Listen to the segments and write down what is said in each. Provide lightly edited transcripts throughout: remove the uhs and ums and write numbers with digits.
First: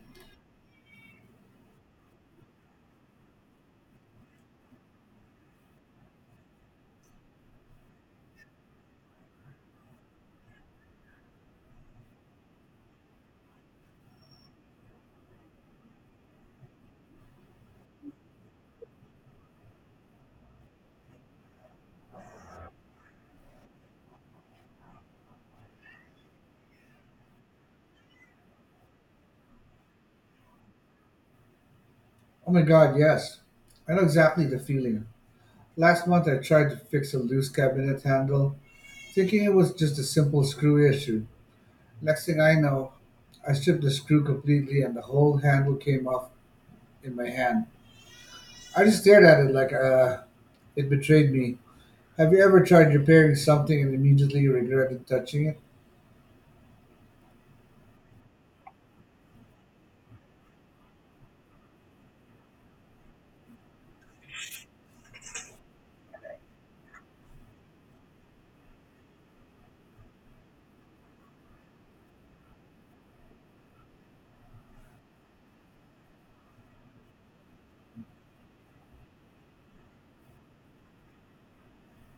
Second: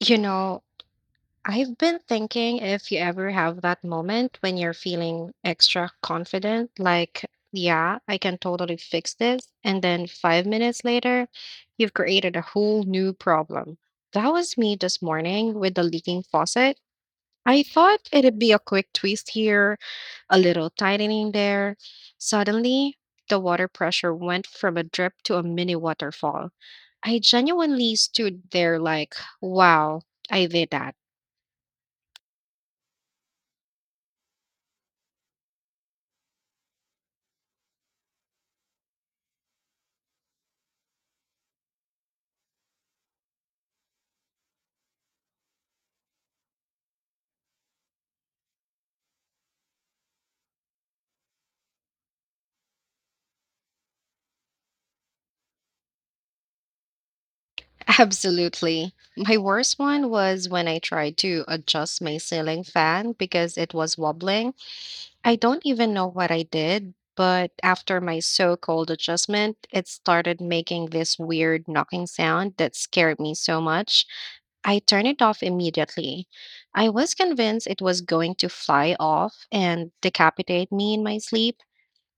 You know, I've been thinking if you ever have that moment when you're feeling extra confident, like, yeah, I can totally fix this. And then 5 minutes later, you've created a whole new problem. That was me this morning with the leaking faucet. I thought it'd be a quick twist here, a little tightening there. Suddenly, the water pressure went from a drip to a mini waterfall. I genuinely stood there like, wow, I did that. Oh my god, yes. I know exactly the feeling. Last month I tried to fix a loose cabinet handle, thinking it was just a simple screw issue. Next thing I know, I stripped the screw completely and the whole handle came off in my hand. I just stared at it like it betrayed me. Have you ever tried repairing something and immediately regretted touching it? Absolutely. My worst one was when I tried to adjust my ceiling fan because it was wobbling. I don't even know what I did, but after my so called adjustment, it started making this weird knocking sound that scared me so much. I turned it off immediately. I was convinced it was going to fly off and decapitate me in my sleep,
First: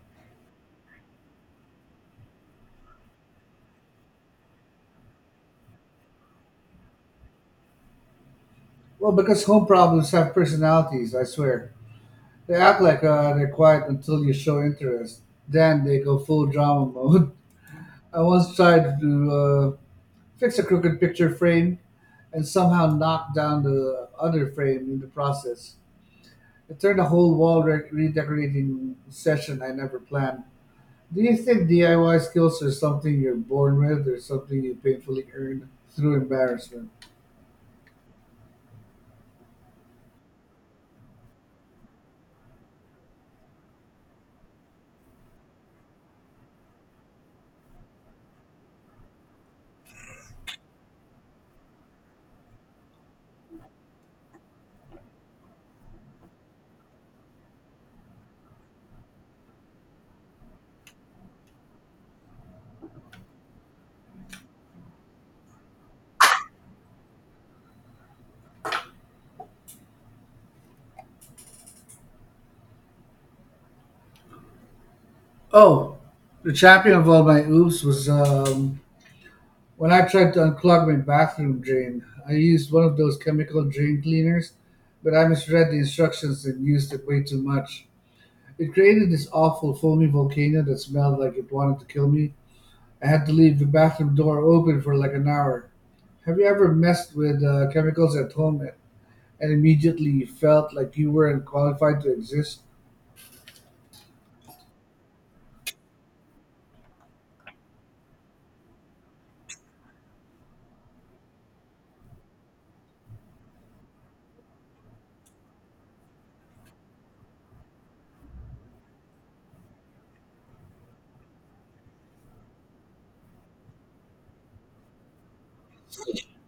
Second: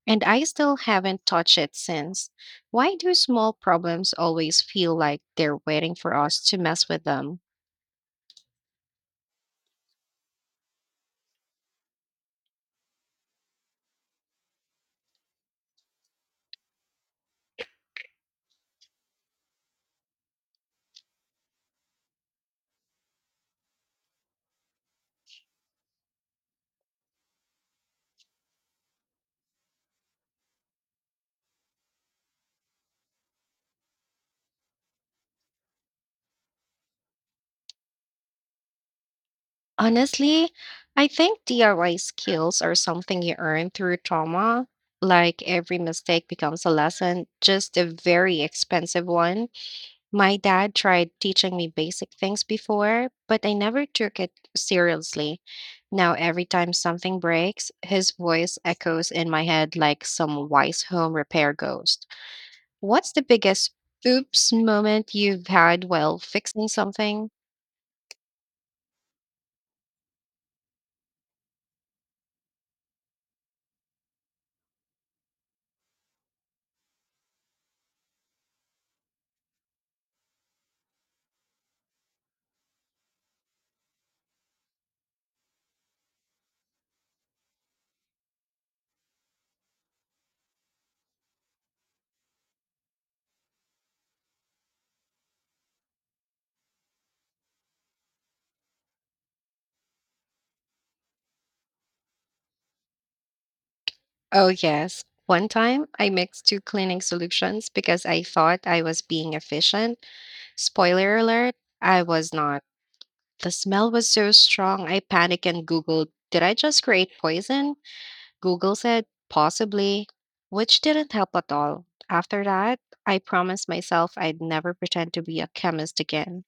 and I still haven't touched it since. Why do small problems always feel like they're waiting for us to mess with them? Well, because home problems have personalities, I swear. They act like they're quiet until you show interest. Then they go full drama mode. I once tried to fix a crooked picture frame and somehow knocked down the other frame in the process. It turned a whole wall redecorating session I never planned. Do you think DIY skills are something you're born with or something you painfully earn through embarrassment? Honestly, I think DIY skills are something you earn through trauma. Like every mistake becomes a lesson, just a very expensive one. My dad tried teaching me basic things before, but I never took it seriously. Now, every time something breaks, his voice echoes in my head like some wise home repair ghost. What's the biggest oops moment you've had while fixing something? Oh, the champion of all my oops was when I tried to unclog my bathroom drain. I used one of those chemical drain cleaners, but I misread the instructions and used it way too much. It created this awful foamy volcano that smelled like it wanted to kill me. I had to leave the bathroom door open for like an hour. Have you ever messed with chemicals at home and immediately felt like you weren't qualified to exist? Oh, yes. One time, I mixed two cleaning solutions because I thought I was being efficient. Spoiler alert, I was not. The smell was so strong, I panicked and Googled, did I just create poison? Google said, possibly, which didn't help at all. After that, I promised myself I'd never pretend to be a chemist again.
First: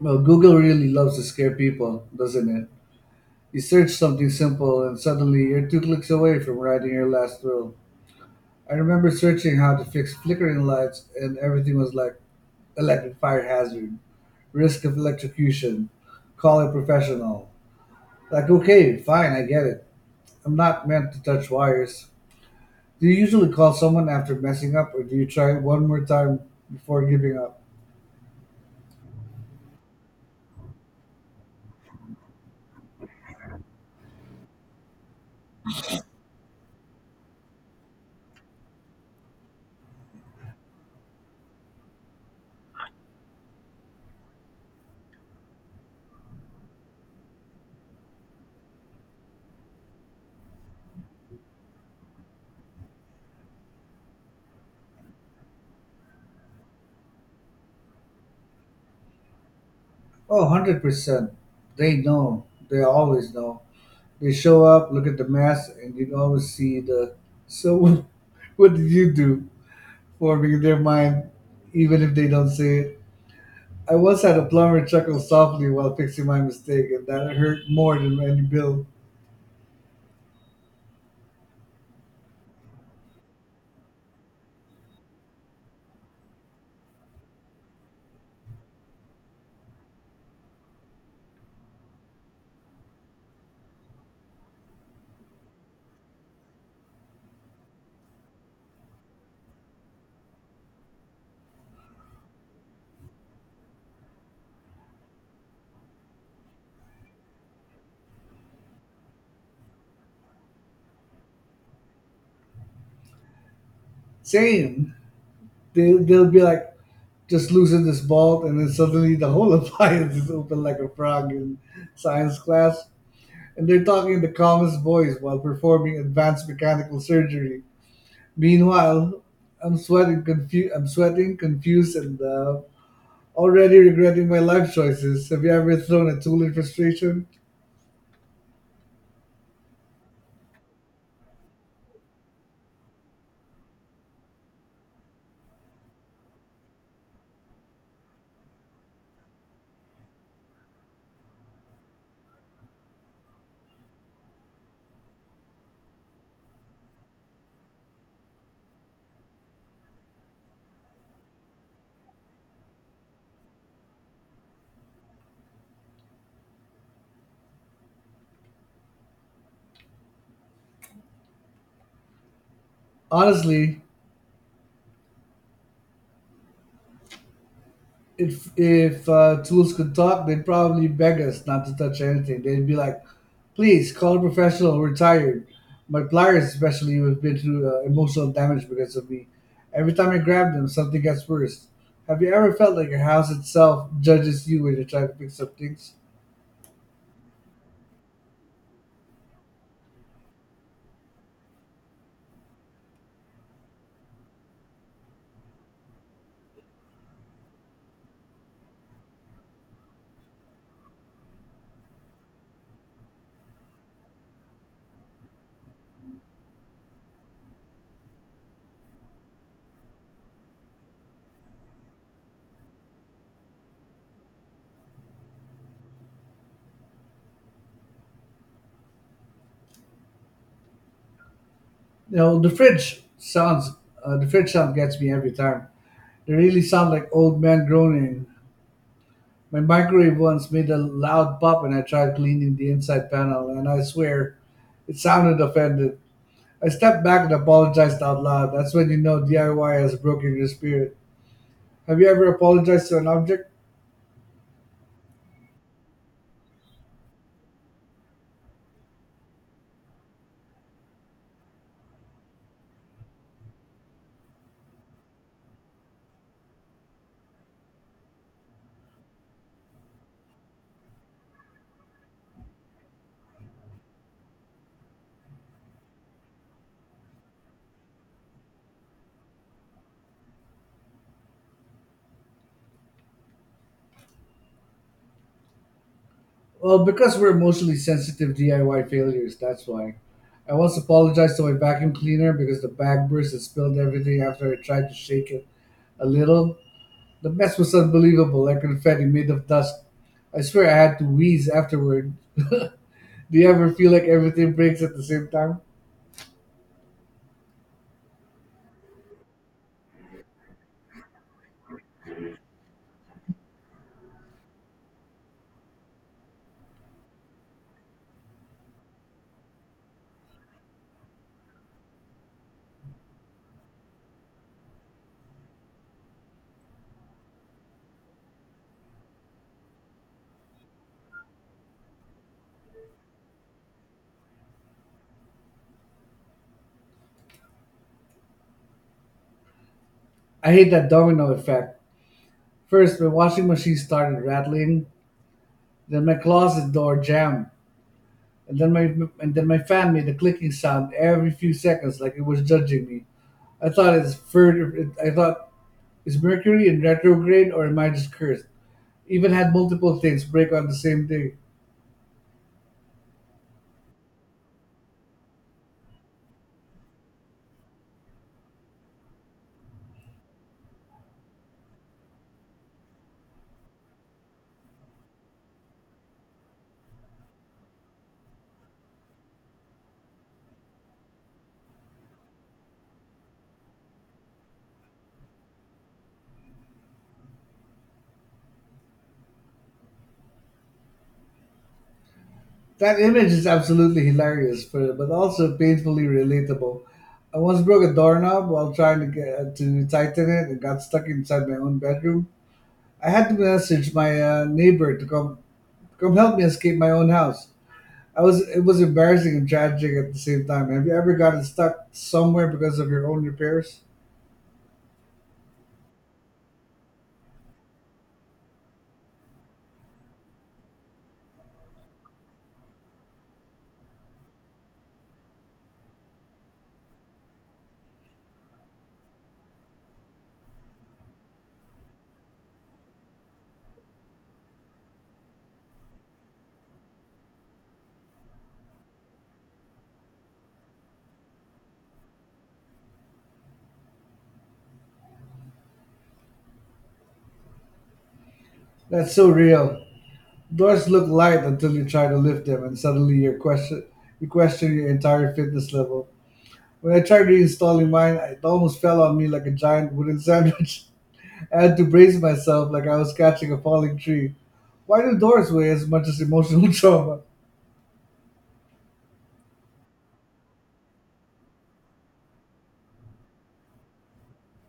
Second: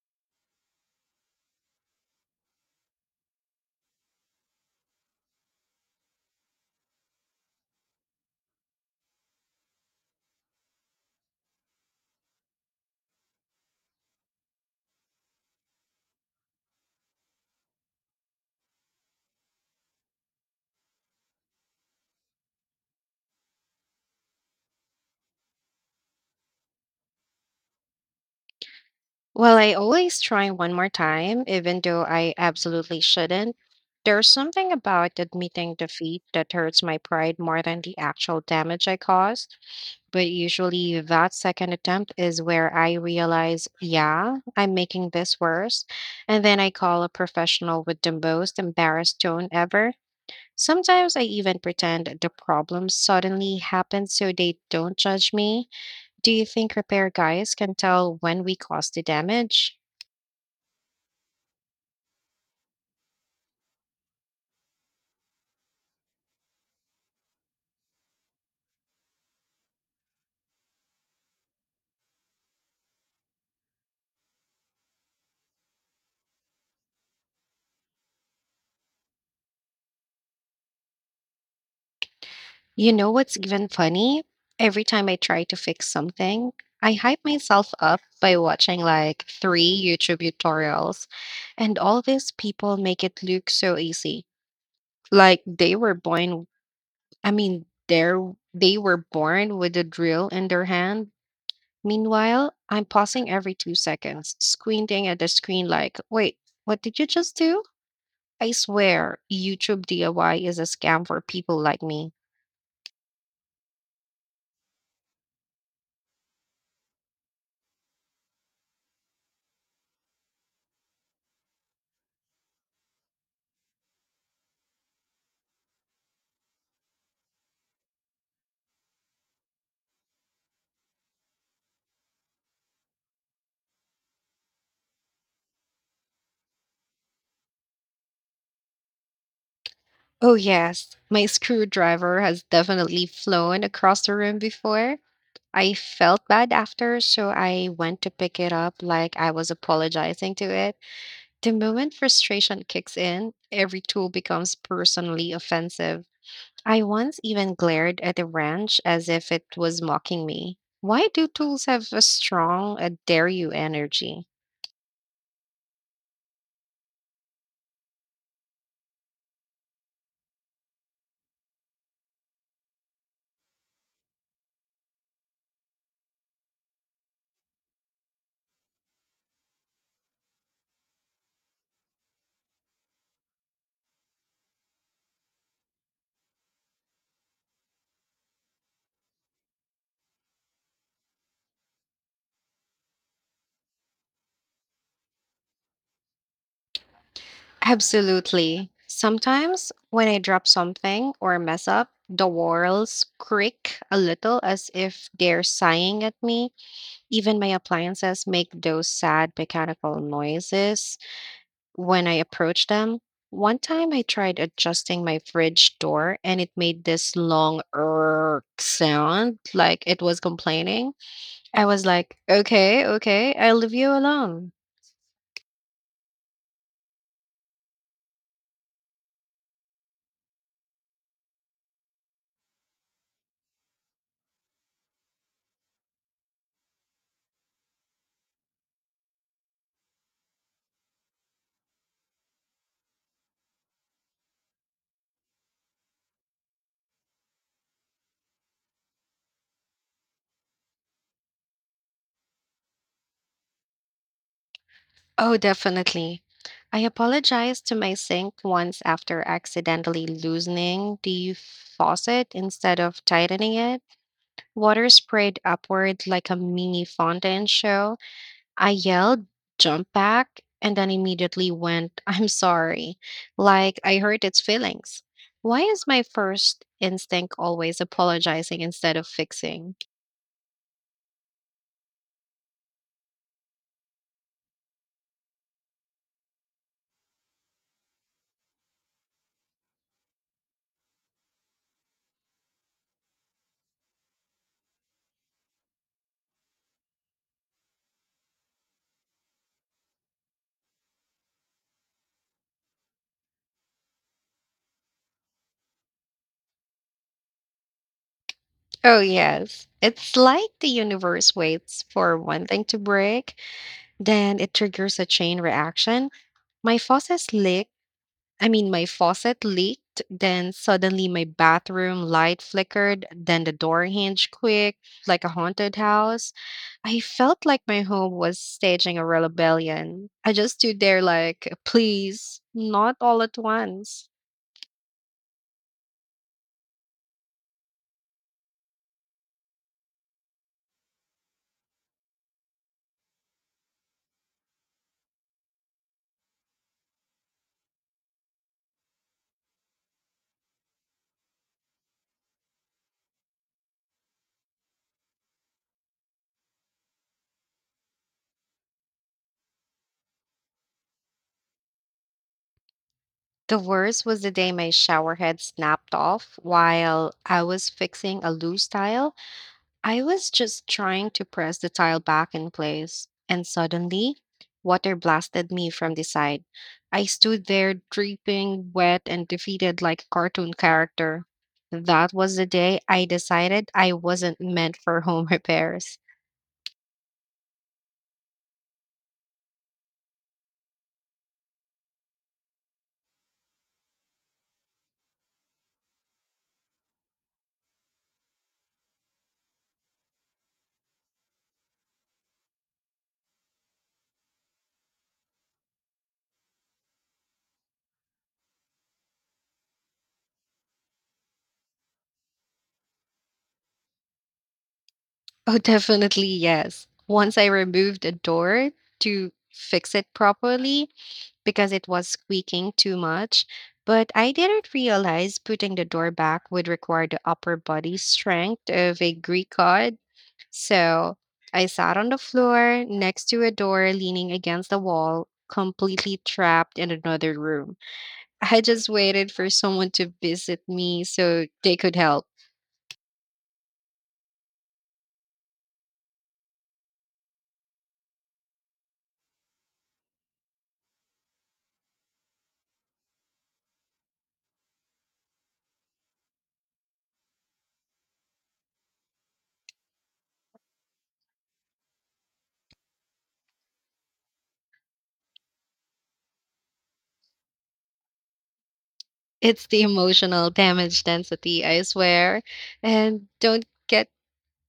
Well, Google really loves to scare people, doesn't it? You search something simple and suddenly you're two clicks away from writing your last will. I remember searching how to fix flickering lights and everything was like electric fire hazard, risk of electrocution, call a professional. Like, okay, fine, I get it. I'm not meant to touch wires. Do you usually call someone after messing up, or do you try one more time before giving up? Well, I always try one more time, even though I absolutely shouldn't. There's something about admitting defeat that hurts my pride more than the actual damage I caused. But usually, that second attempt is where I realize, yeah, I'm making this worse. And then I call a professional with the most embarrassed tone ever. Sometimes I even pretend the problem suddenly happens so they don't judge me. Do you think repair guys can tell when we caused the damage? Oh, 100%. They know. They always know. They show up, look at the mess, and you can always see the. So, what did you do? Forming in their mind, even if they don't say it. I once had a plumber chuckle softly while fixing my mistake, and that hurt more than any bill. You know what's even funny? Every time I try to fix something, I hype myself up by watching like three YouTube tutorials, and all these people make it look so easy. Like I mean, they're, they were born with a drill in their hand. Meanwhile, I'm pausing every 2 seconds, squinting at the screen like, wait, what did you just do? I swear, YouTube DIY is a scam for people like me. Same. They'll be like, just loosen this bolt, and then suddenly the whole appliance is open like a frog in science class. And they're talking in the calmest voice while performing advanced mechanical surgery. Meanwhile, I'm sweating, confused, and already regretting my life choices. Have you ever thrown a tool in frustration? Oh, yes, my screwdriver has definitely flown across the room before. I felt bad after, so I went to pick it up like I was apologizing to it. The moment frustration kicks in, every tool becomes personally offensive. I once even glared at a wrench as if it was mocking me. Why do tools have a strong, a dare you energy? Honestly, if tools could talk, they'd probably beg us not to touch anything. They'd be like, "Please call a professional. We're tired." My pliers, especially, have been through emotional damage because of me. Every time I grab them, something gets worse. Have you ever felt like your house itself judges you when you're trying to fix up things? Absolutely. Sometimes when I drop something or mess up, the walls creak a little as if they're sighing at me. Even my appliances make those sad mechanical noises when I approach them. One time I tried adjusting my fridge door and it made this long err sound like it was complaining. I was like, okay, okay, I'll leave you alone. You know, the fridge sounds. The fridge sound gets me every time. They really sound like old men groaning. My microwave once made a loud pop, and I tried cleaning the inside panel, and I swear it sounded offended. I stepped back and apologized out loud. That's when you know DIY has broken your spirit. Have you ever apologized to an object? Oh, definitely. I apologized to my sink once after accidentally loosening the faucet instead of tightening it. Water sprayed upward like a mini fountain show. I yelled, jumped back, and then immediately went, I'm sorry, like I hurt its feelings. Why is my first instinct always apologizing instead of fixing? Well, because we're emotionally sensitive DIY failures, that's why. I once apologized to my vacuum cleaner because the bag burst and spilled everything after I tried to shake it a little. The mess was unbelievable, like confetti made of dust. I swear I had to wheeze afterward. Do you ever feel like everything breaks at the same time? Oh, yes. It's like the universe waits for one thing to break, then it triggers a chain reaction. My faucet leaked. My faucet leaked, then suddenly my bathroom light flickered, then the door hinge quick, like a haunted house. I felt like my home was staging a rebellion. I just stood there like, please, not all at once. I hate that domino effect. First, my washing machine started rattling, then my closet door jammed, and then my fan made a clicking sound every few seconds, like it was judging me. I thought it's further. I thought is Mercury in retrograde or am I just cursed? Even had multiple things break on the same day. The worst was the day my shower head snapped off while I was fixing a loose tile. I was just trying to press the tile back in place, and suddenly, water blasted me from the side. I stood there dripping, wet, and defeated like a cartoon character. That was the day I decided I wasn't meant for home repairs. That image is absolutely hilarious, but also painfully relatable. I once broke a doorknob while trying to get to tighten it and got stuck inside my own bedroom. I had to message my neighbor to come help me escape my own house. I was it was embarrassing and tragic at the same time. Have you ever gotten stuck somewhere because of your own repairs? Oh, definitely, yes. Once I removed a door to fix it properly because it was squeaking too much, but I didn't realize putting the door back would require the upper body strength of a Greek god. So I sat on the floor next to a door leaning against the wall, completely trapped in another room. I just waited for someone to visit me so they could help. That's so real. Doors look light until you try to lift them and suddenly you question your entire fitness level. When I tried reinstalling mine, it almost fell on me like a giant wooden sandwich. I had to brace myself like I was catching a falling tree. Why do doors weigh as much as emotional trauma? It's the emotional damage density, I swear. And don't get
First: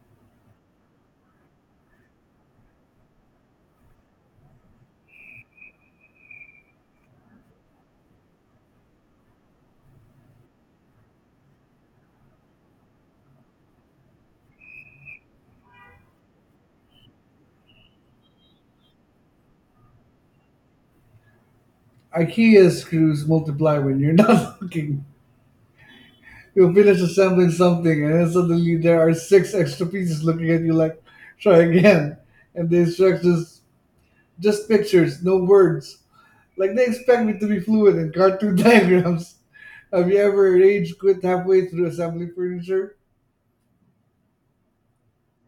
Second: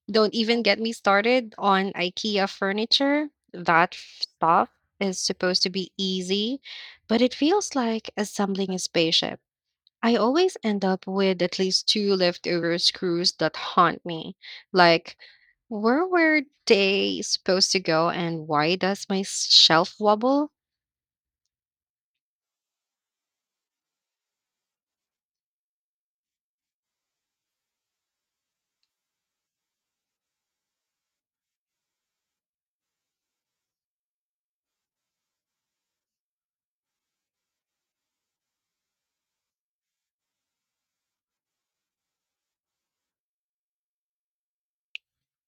don't even get me started on IKEA furniture. That stuff is supposed to be easy, but it feels like assembling a spaceship. I always end up with at least two leftover screws that haunt me. Like, where were they supposed to go and why does my shelf wobble? IKEA screws multiply when you're not looking. You finish assembling something, and then suddenly there are six extra pieces looking at you like, try again. And the instructions, just pictures, no words. Like they expect me to be fluent in cartoon diagrams. Have you ever rage quit halfway through assembling furniture?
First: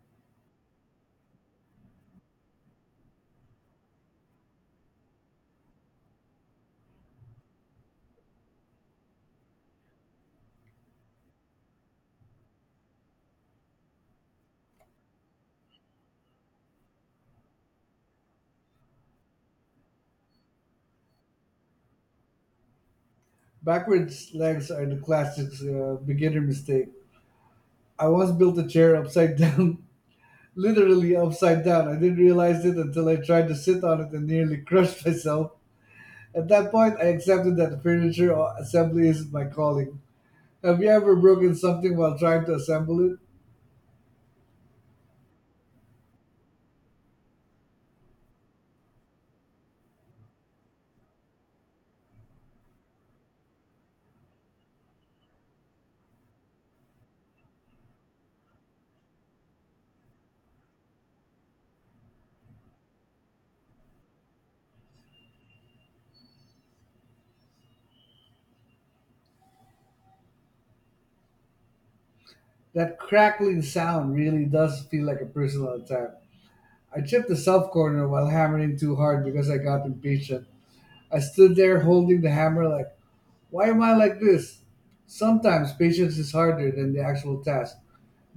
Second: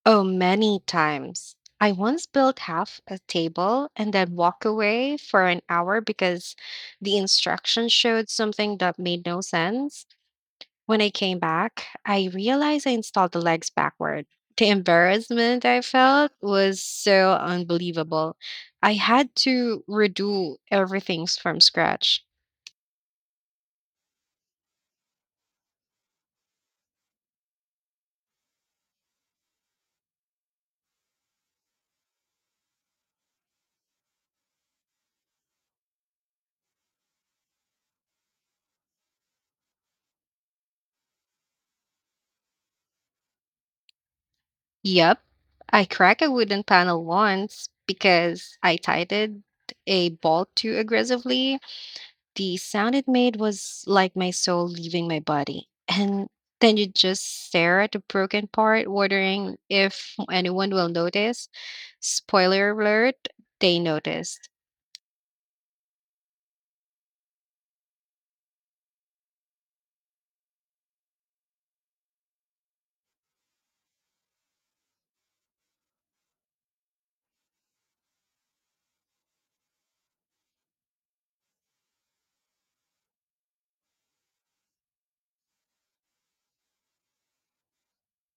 Oh, many times. I once built half a table and then walked away for an hour because the instructions showed something that made no sense. When I came back, I realized I installed the legs backward. The embarrassment I felt was so unbelievable. I had to redo everything from scratch. Backwards legs are the classic beginner mistake. I once built a chair upside down, literally upside down. I didn't realize it until I tried to sit on it and nearly crushed myself. At that point, I accepted that furniture assembly isn't my calling. Have you ever broken something while trying to assemble it? Yep, I cracked a wooden panel once because I tightened a bolt too aggressively. The sound it made was like my soul leaving my body. And then you just stare at the broken part, wondering if anyone will notice. Spoiler alert, they noticed. That crackling sound really does feel like a personal attack. I chipped the self corner while hammering too hard because I got impatient. I stood there holding the hammer like, why am I like this? Sometimes patience is harder than the actual task.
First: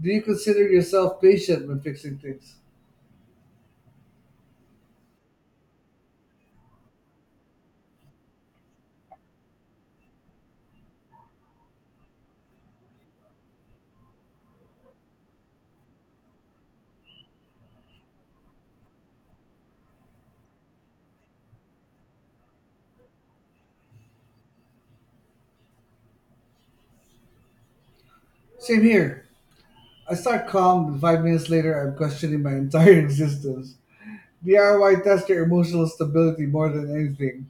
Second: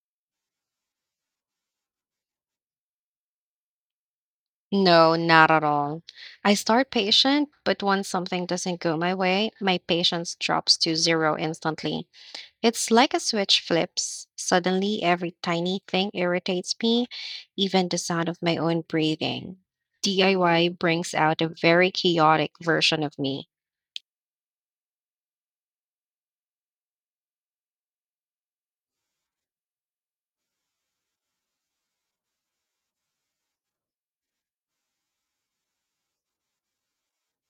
Do you consider yourself patient when fixing things? No, not at all. I start patient, but once something doesn't go my way, my patience drops to zero instantly. It's like a switch flips. Suddenly, every tiny thing irritates me, even the sound of my own breathing. DIY brings out a very chaotic version of me. Same here. I start calm, but 5 minutes later, I'm questioning my entire existence. DIY tested emotional stability more than anything.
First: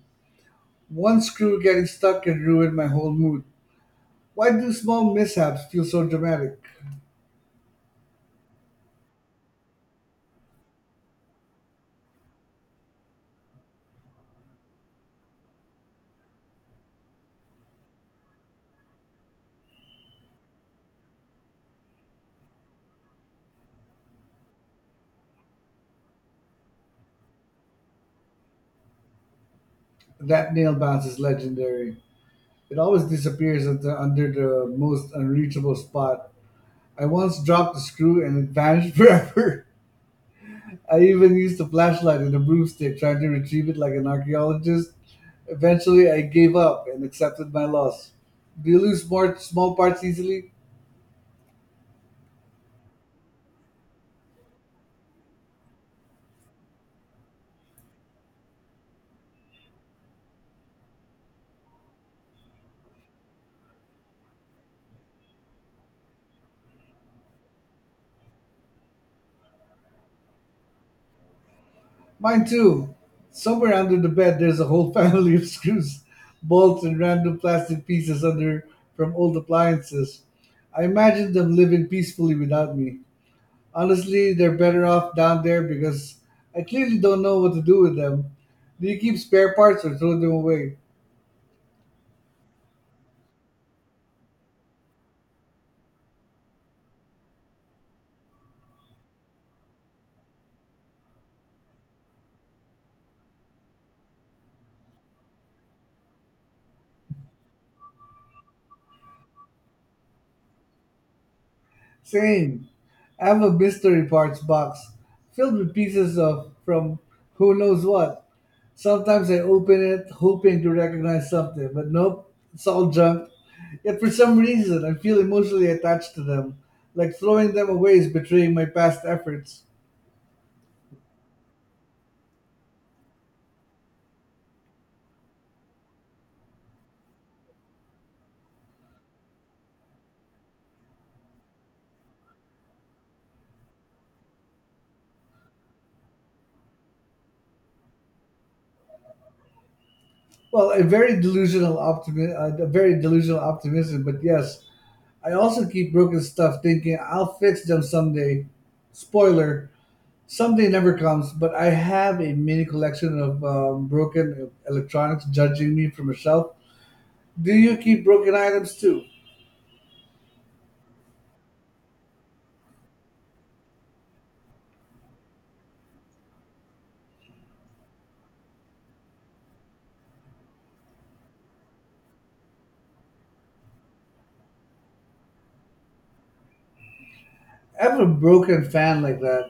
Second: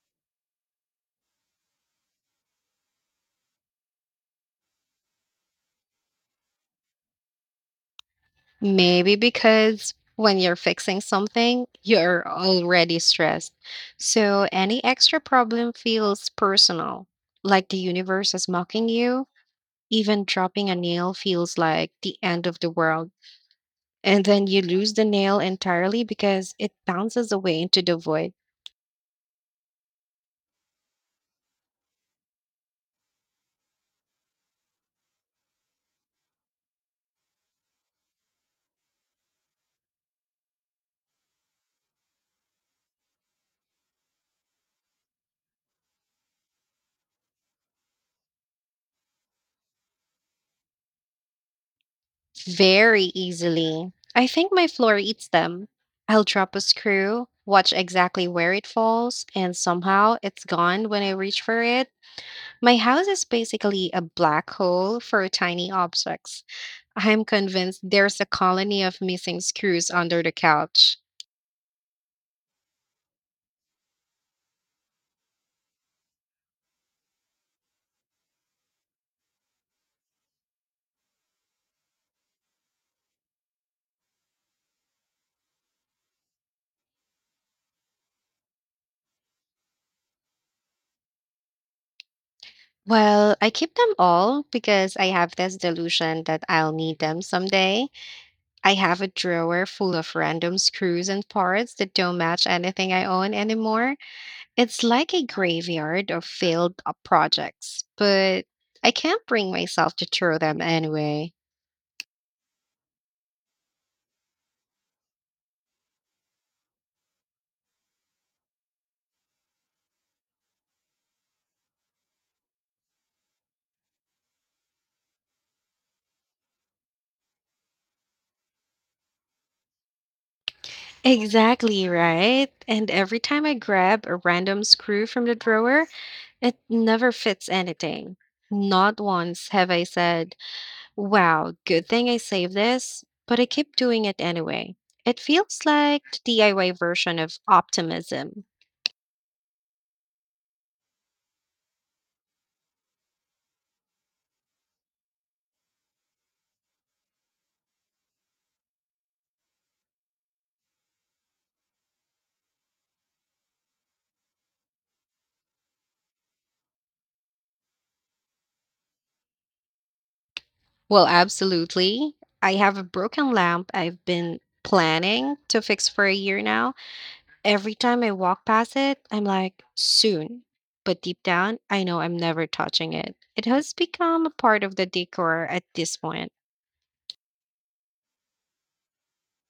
One screw getting stuck can ruin my whole mood. Why do small mishaps feel so dramatic? Maybe because when you're fixing something, you're already stressed. So any extra problem feels personal, like the universe is mocking you. Even dropping a nail feels like the end of the world. And then you lose the nail entirely because it bounces away into the void. That nail bounce is legendary. It always disappears under the most unreachable spot. I once dropped the screw and it vanished forever. I even used a flashlight and a broomstick trying to retrieve it like an archaeologist. Eventually, I gave up and accepted my loss. Do you lose more small parts easily? Very easily. I think my floor eats them. I'll drop a screw, watch exactly where it falls, and somehow it's gone when I reach for it. My house is basically a black hole for tiny objects. I'm convinced there's a colony of missing screws under the couch. Mine too. Somewhere under the bed, there's a whole family of screws, bolts, and random plastic pieces under from old appliances. I imagine them living peacefully without me. Honestly, they're better off down there because I clearly don't know what to do with them. Do you keep spare parts or throw them away? Well, I keep them all because I have this delusion that I'll need them someday. I have a drawer full of random screws and parts that don't match anything I own anymore. It's like a graveyard of failed projects, but I can't bring myself to throw them anyway. Same. I have a mystery parts box filled with pieces of from who knows what. Sometimes I open it hoping to recognize something, but nope, it's all junk. Yet for some reason, I feel emotionally attached to them, like throwing them away is betraying my past efforts. Exactly right. And every time I grab a random screw from the drawer, it never fits anything. Not once have I said, wow, good thing I saved this, but I keep doing it anyway. It feels like the DIY version of optimism. Well, a very delusional optimism, but yes, I also keep broken stuff thinking I'll fix them someday. Spoiler, someday never comes, but I have a mini collection of broken electronics judging me from a shelf. Do you keep broken items too? Well, absolutely. I have a broken lamp I've been planning to fix for a year now. Every time I walk past it, I'm like, soon. But deep down, I know I'm never touching it. It has become a part of the decor at this point. I have a broken fan like that.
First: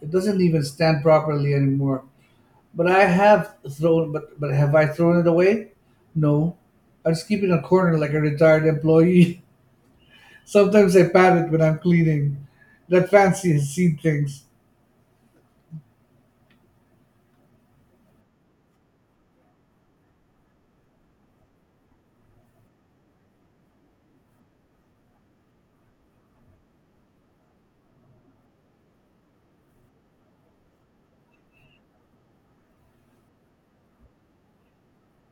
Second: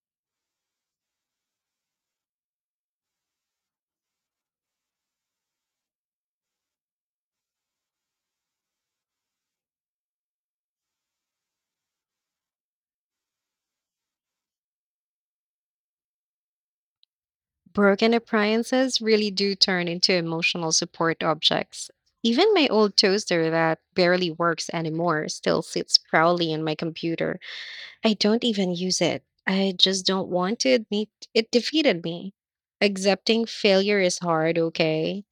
It doesn't even stand properly anymore. But I have thrown but have I thrown it away? No. I just keep it in a corner like a retired employee. Sometimes I pat it when I'm cleaning. That fancy has seen things Broken appliances really do turn into emotional support objects. Even my old toaster that barely works anymore still sits proudly on my computer. I don't even use it. I just don't want to admit it defeated me. Accepting failure is hard, okay?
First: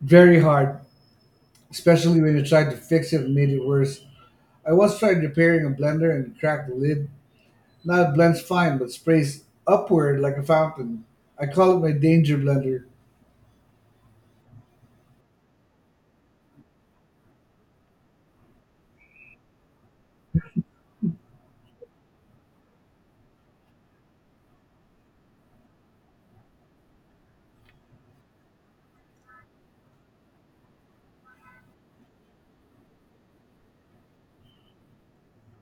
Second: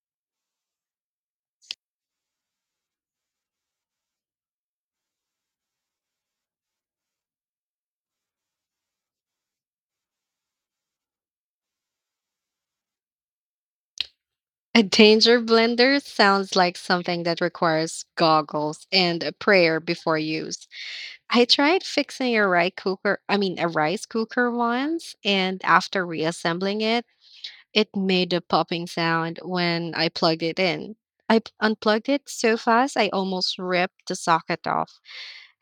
very hard, especially when you tried to fix it and made it worse. I once tried repairing a blender and cracked the lid. Now it blends fine but sprays upward like a fountain. I call it my danger blender. A danger blender sounds like something that requires goggles and a prayer before use. I tried fixing a rice cooker once, and after reassembling it, it made a popping sound when I plugged it in. I unplugged it so fast I almost ripped the socket off.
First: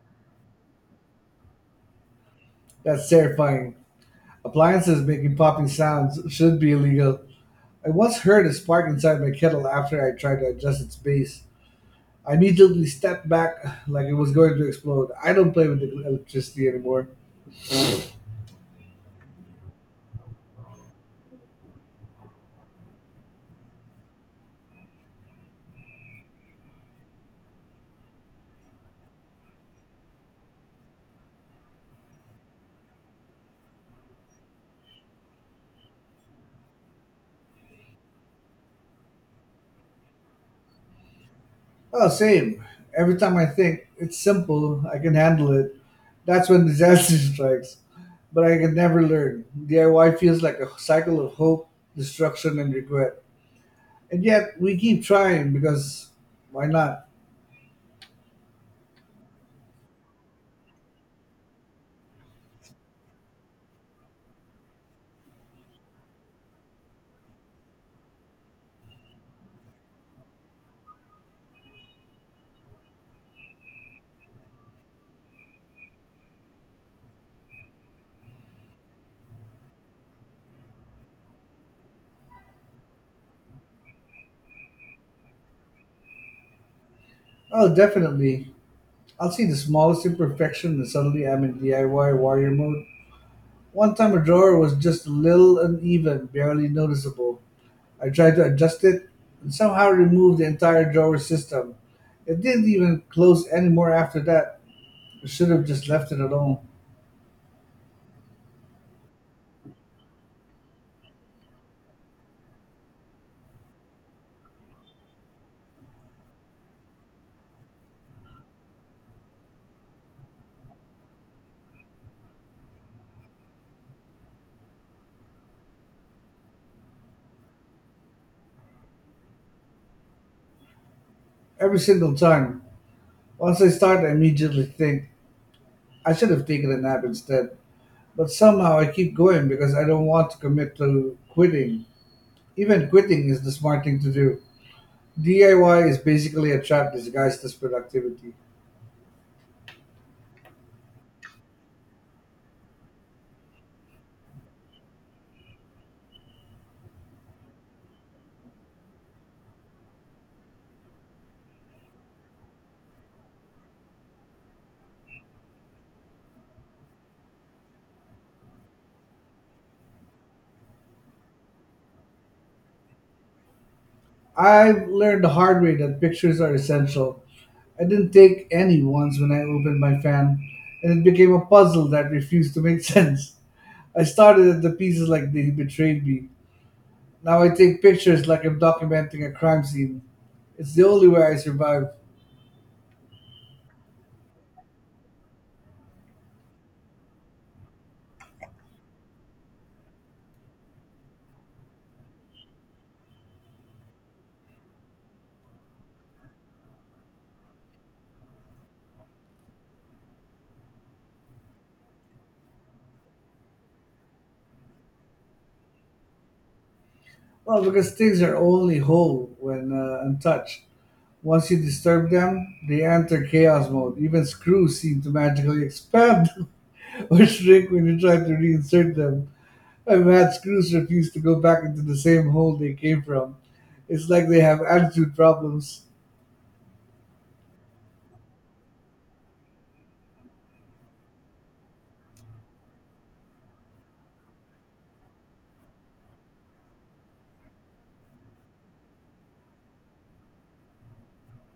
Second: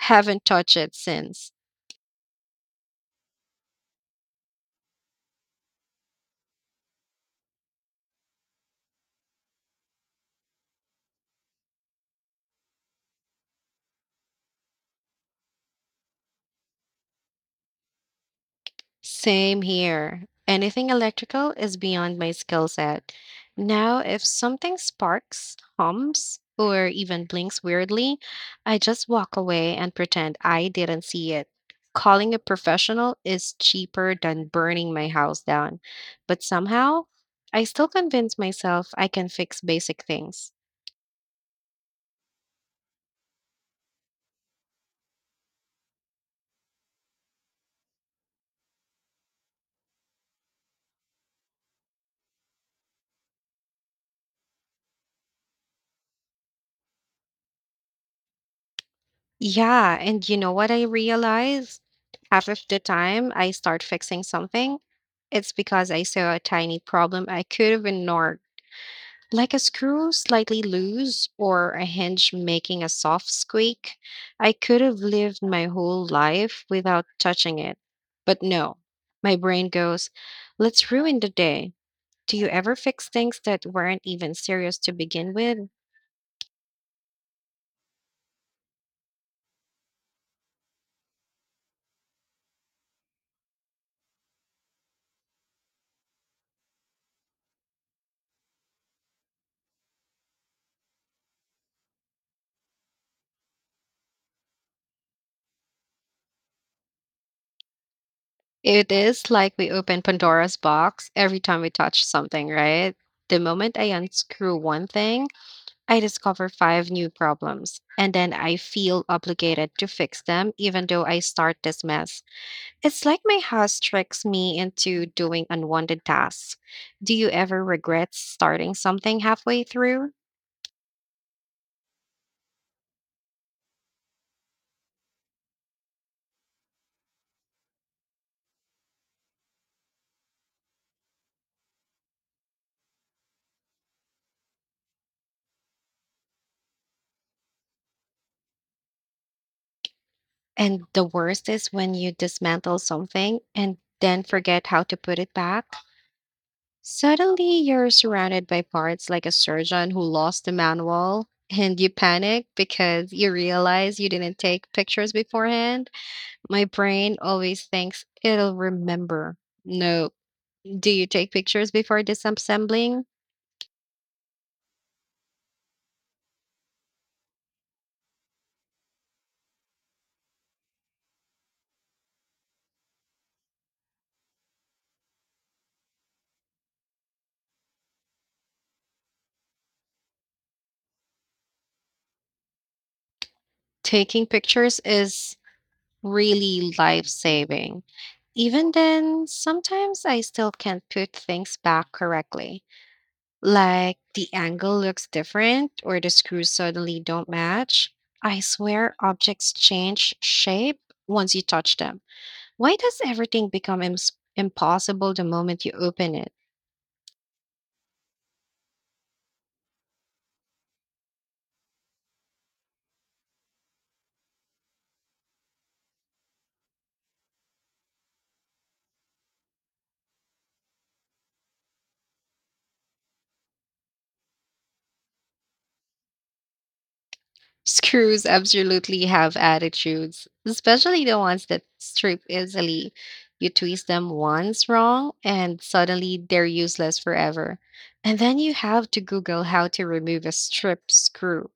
Haven't touched it since. That's terrifying. Appliances making popping sounds should be illegal. I once heard a spark inside my kettle after I tried to adjust its base. I immediately stepped back like it was going to explode. I don't play with electricity anymore. Same here. Anything electrical is beyond my skill set. Now, if something sparks, hums, or even blinks weirdly, I just walk away and pretend I didn't see it. Calling a professional is cheaper than burning my house down. But somehow, I still convince myself I can fix basic things. Oh, same. Every time I think it's simple, I can handle it. That's when disaster strikes. But I can never learn. DIY feels like a cycle of hope, destruction, and regret. And yet we keep trying because why not? Yeah, and you know what I realized? Half of the time I start fixing something, it's because I saw a tiny problem I could have ignored, like a screw slightly loose or a hinge making a soft squeak. I could have lived my whole life without touching it. But no, my brain goes, let's ruin the day. Do you ever fix things that weren't even serious to begin with? Oh, definitely. I'll see the smallest imperfection and suddenly I'm in DIY warrior mode. One time a drawer was just a little uneven, barely noticeable. I tried to adjust it and somehow removed the entire drawer system. It didn't even close anymore after that. I should have just left it alone. It is like we open Pandora's box every time we touch something, right? The moment I unscrew one thing, I discover five new problems, and then I feel obligated to fix them even though I start this mess. It's like my house tricks me into doing unwanted tasks. Do you ever regret starting something halfway through? Every single time. Once I start, I immediately think I should have taken a nap instead. But somehow I keep going because I don't want to commit to quitting. Even quitting is the smart thing to do. DIY is basically a trap disguised as productivity. And the worst is when you dismantle something and then forget how to put it back. Suddenly, you're surrounded by parts like a surgeon who lost the manual, and you panic because you realize you didn't take pictures beforehand. My brain always thinks it'll remember. No, do you take pictures before disassembling? I've learned the hard way that pictures are essential. I didn't take any once when I opened my fan, and it became a puzzle that refused to make sense. I started at the pieces like they betrayed me. Now I take pictures like I'm documenting a crime scene. It's the only way I survive. Taking pictures is really life saving. Even then, sometimes I still can't put things back correctly, like the angle looks different or the screws suddenly don't match. I swear objects change shape once you touch them. Why does everything become impossible the moment you open it? Well, because things are only whole when untouched. Once you disturb them, they enter chaos mode. Even screws seem to magically expand. Or shrink when you try to reinsert them. And mad screws refuse to go back into the same hole they came from. It's like they have attitude problems. Screws absolutely have attitudes, especially the ones that strip easily. You twist them once wrong, and suddenly they're useless forever. And then you have to Google how to remove a strip screw,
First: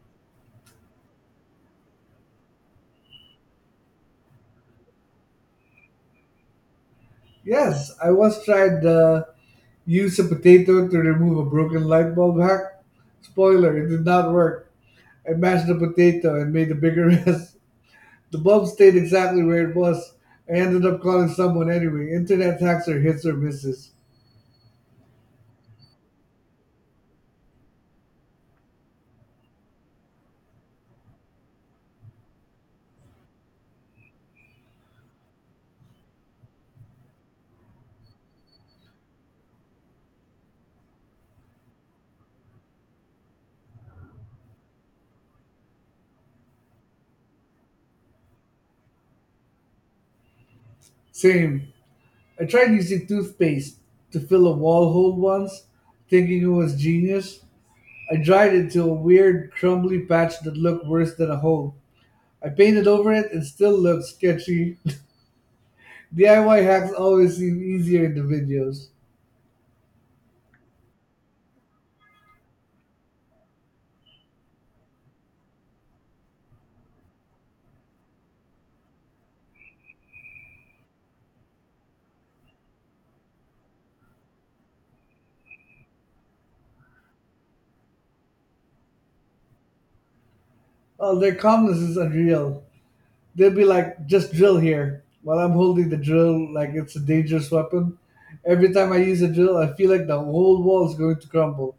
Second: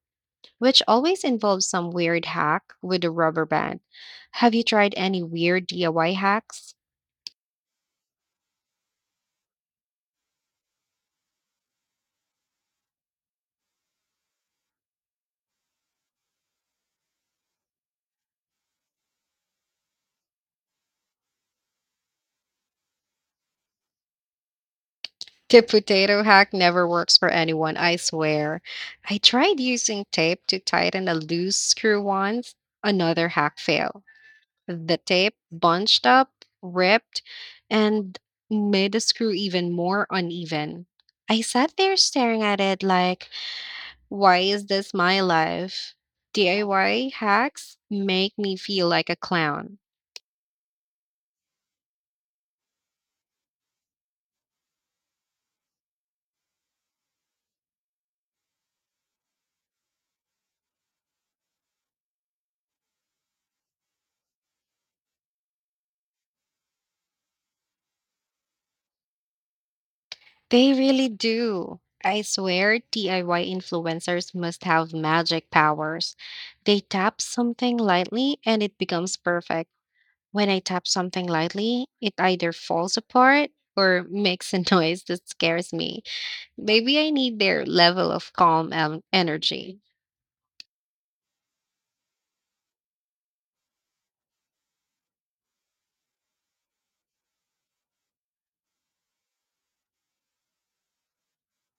which always involves some weird hack with a rubber band. Have you tried any weird DIY hacks? Yes, I once tried to use a potato to remove a broken light bulb hack. Spoiler, it did not work. I mashed the potato and made a bigger mess. The bulb stayed exactly where it was. I ended up calling someone anyway. Internet hacks are hits or misses. The potato hack never works for anyone, I swear. I tried using tape to tighten a loose screw once, another hack fail. The tape bunched up, ripped, and made the screw even more uneven. I sat there staring at it like, why is this my life? DIY hacks make me feel like a clown. Same. I tried using toothpaste to fill a wall hole once, thinking it was genius. I dried it to a weird, crumbly patch that looked worse than a hole. I painted over it and still looked sketchy. DIY hacks always seem easier in the videos. They really do. I swear DIY influencers must have magic powers. They tap something lightly and it becomes perfect. When I tap something lightly, it either falls apart or makes a noise that scares me. Maybe I need their level of calm and energy. Oh, their calmness is unreal. They'll be like, just drill here, while I'm holding the drill like it's a dangerous weapon. Every time I use a drill, I feel like the whole wall is going to crumble.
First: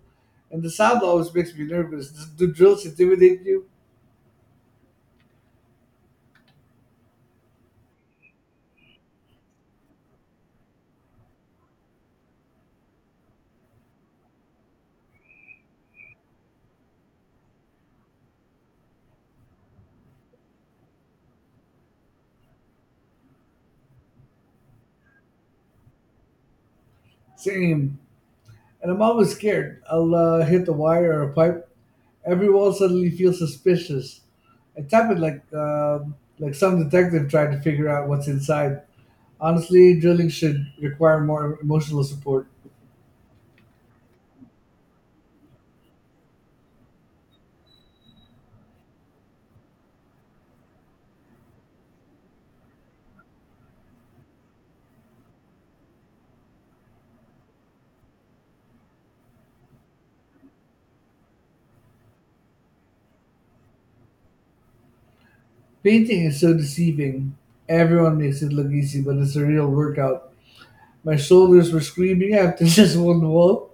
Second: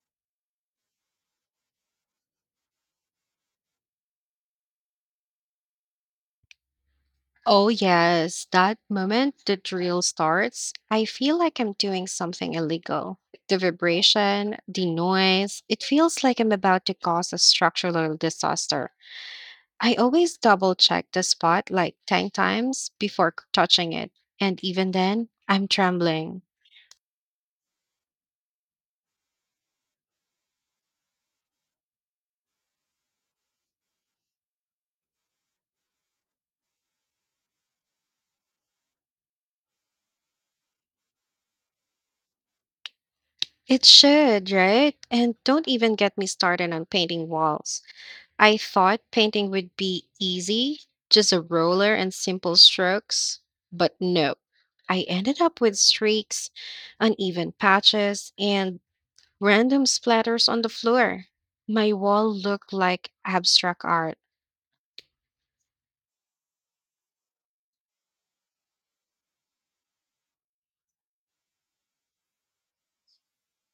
And the sound always makes me nervous. Do drills intimidate you? Oh, yes, that moment the drill starts, I feel like I'm doing something illegal. The vibration, the noise, it feels like I'm about to cause a structural disaster. I always double check the spot like 10 times before touching it, and even then, I'm trembling. Same. And I'm always scared. I'll hit a wire or a pipe. Every wall suddenly feels suspicious. It's happened like some detective trying to figure out what's inside. Honestly, drilling should require more emotional support. It should, right? And don't even get me started on painting walls. I thought painting would be easy, just a roller and simple strokes, but no. I ended up with streaks, uneven patches, and random splatters on the floor. My wall looked like abstract art. Painting is so deceiving. Everyone makes it look easy, but it's a real workout. My shoulders were screaming after just one wall,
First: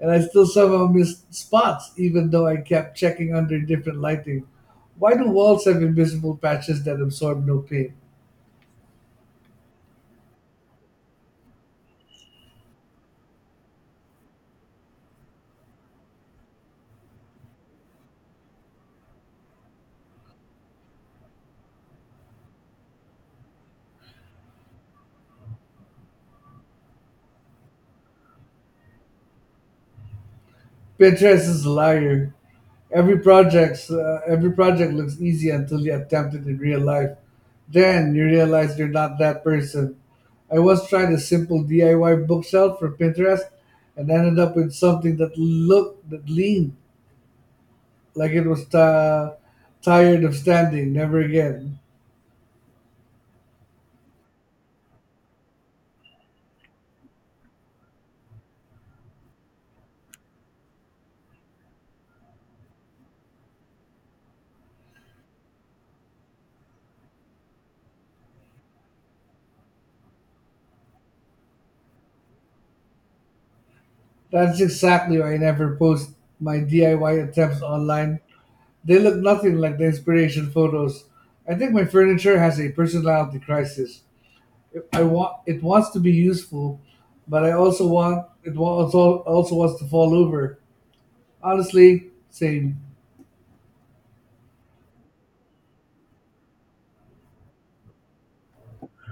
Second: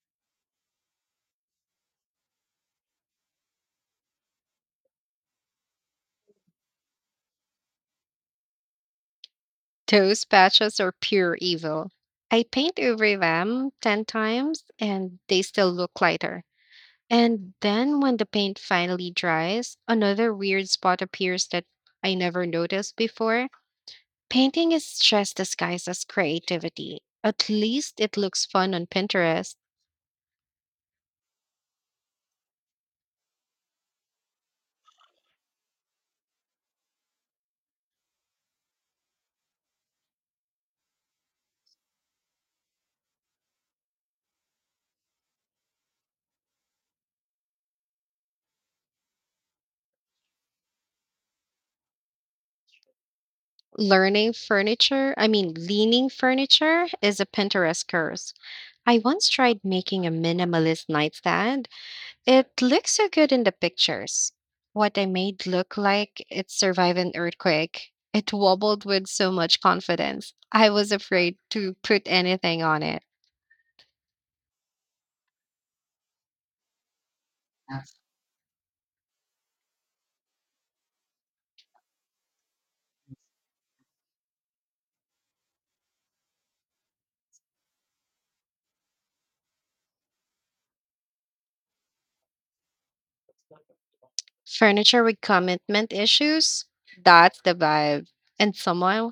and I still somehow missed spots, even though I kept checking under different lighting. Why do walls have invisible patches that absorb no paint? Those patches are pure evil. I paint over them 10 times and they still look lighter. And then when the paint finally dries, another weird spot appears that I never noticed before. Painting is just disguised as creativity. At least it looks fun on Pinterest. Pinterest is a liar. Every project looks easy until you attempt it in real life. Then you realize you're not that person. I once tried a simple DIY bookshelf for Pinterest and ended up with something that leaned like it was tired of standing. Never again. Learning furniture, I mean, Leaning furniture is a Pinterest curse. I once tried making a minimalist nightstand. It looks so good in the pictures. What I made look like it survived an earthquake. It wobbled with so much confidence. I was afraid to put anything on it. That's exactly why I never post my DIY attempts online. They look nothing like the inspiration photos. I think my furniture has a personality crisis. I want it wants to be useful, but I also want it wa- also also wants to fall over. Honestly, same. Furniture with commitment issues? That's the vibe, and someone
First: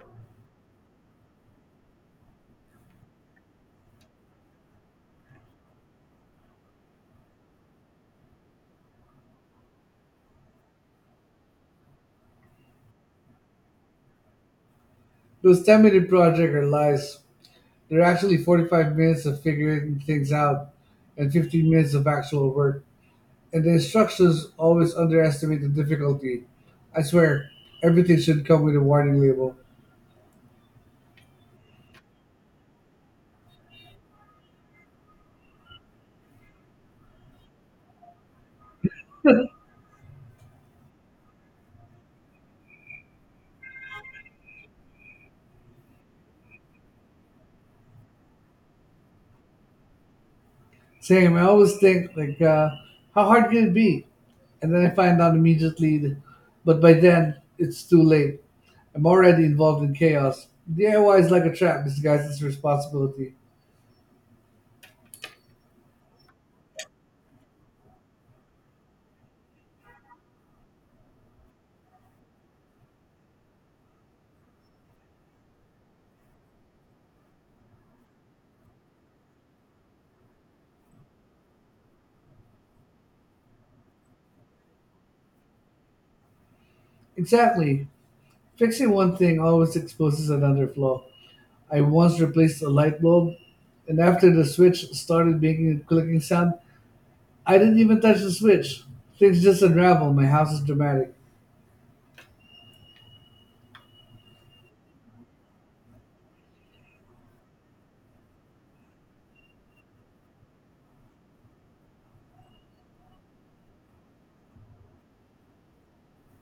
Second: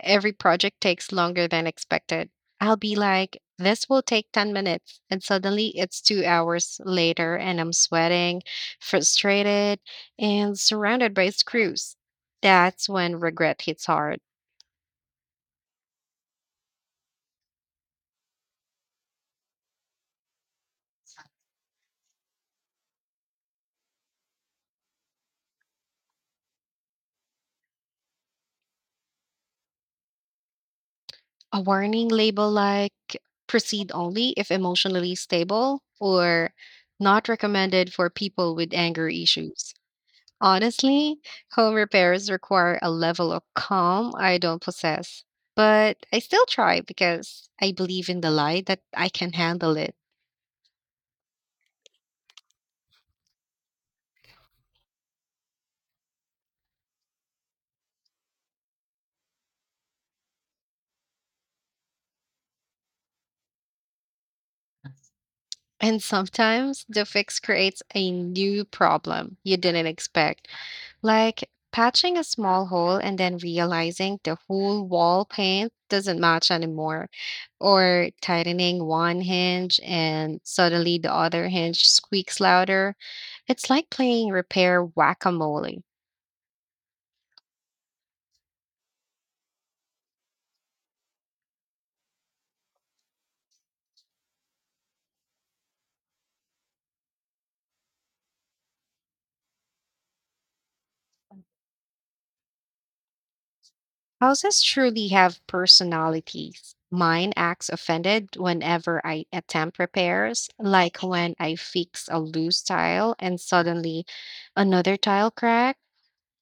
every project takes longer than expected. I'll be like, this will take 10 minutes. And suddenly it's 2 hours later, and I'm sweating, frustrated, and surrounded by screws. That's when regret hits hard. Those 10 minute project are lies. They're actually 45 minutes of figuring things out, and 15 minutes of actual work. And the instructions always underestimate the difficulty. I swear, everything should come with a warning label. A warning label like proceed only if emotionally stable, or not recommended for people with anger issues. Honestly, home repairs require a level of calm I don't possess, but I still try because I believe in the lie that I can handle it. Same. I always think like, how hard can it be? And then I find out immediately, but by then it's too late. I'm already involved in chaos. DIY is like a trap disguised as responsibility. And sometimes the fix creates a new problem you didn't expect, like patching a small hole and then realizing the whole wall paint doesn't match anymore, or tightening one hinge and suddenly the other hinge squeaks louder. It's like playing repair whack a mole. Exactly. Fixing one thing always exposes another flaw. I once replaced a light bulb, and after the switch started making a clicking sound, I didn't even touch the switch. Things just unravel. My house is dramatic. Houses truly have personalities. Mine acts offended whenever I attempt repairs, like when I fix a loose tile and suddenly another tile cracked.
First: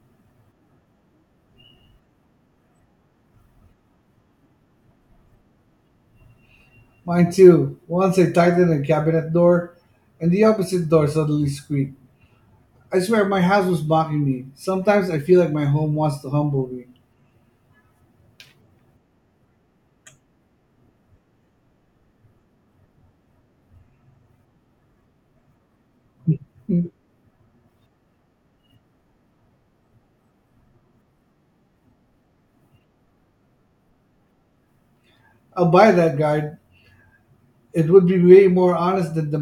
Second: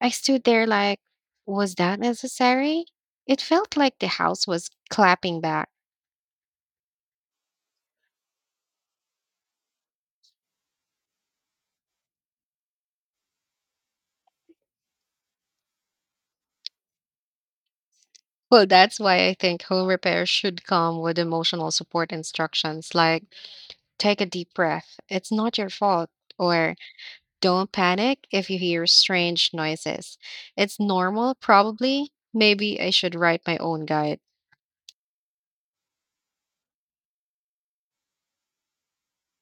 I stood there like, was that necessary? It felt like the house was clapping back. Mine too. Once I tightened a cabinet door, and the opposite door suddenly squeaked. I swear my house was mocking me. Sometimes I feel like my home wants to humble me. Well, that's why I think home repairs should come with emotional support instructions like, take a deep breath, it's not your fault, or don't panic if you hear strange noises. It's normal, probably. Maybe I should write my own guide. I'll buy that guide. It would be way more honest than the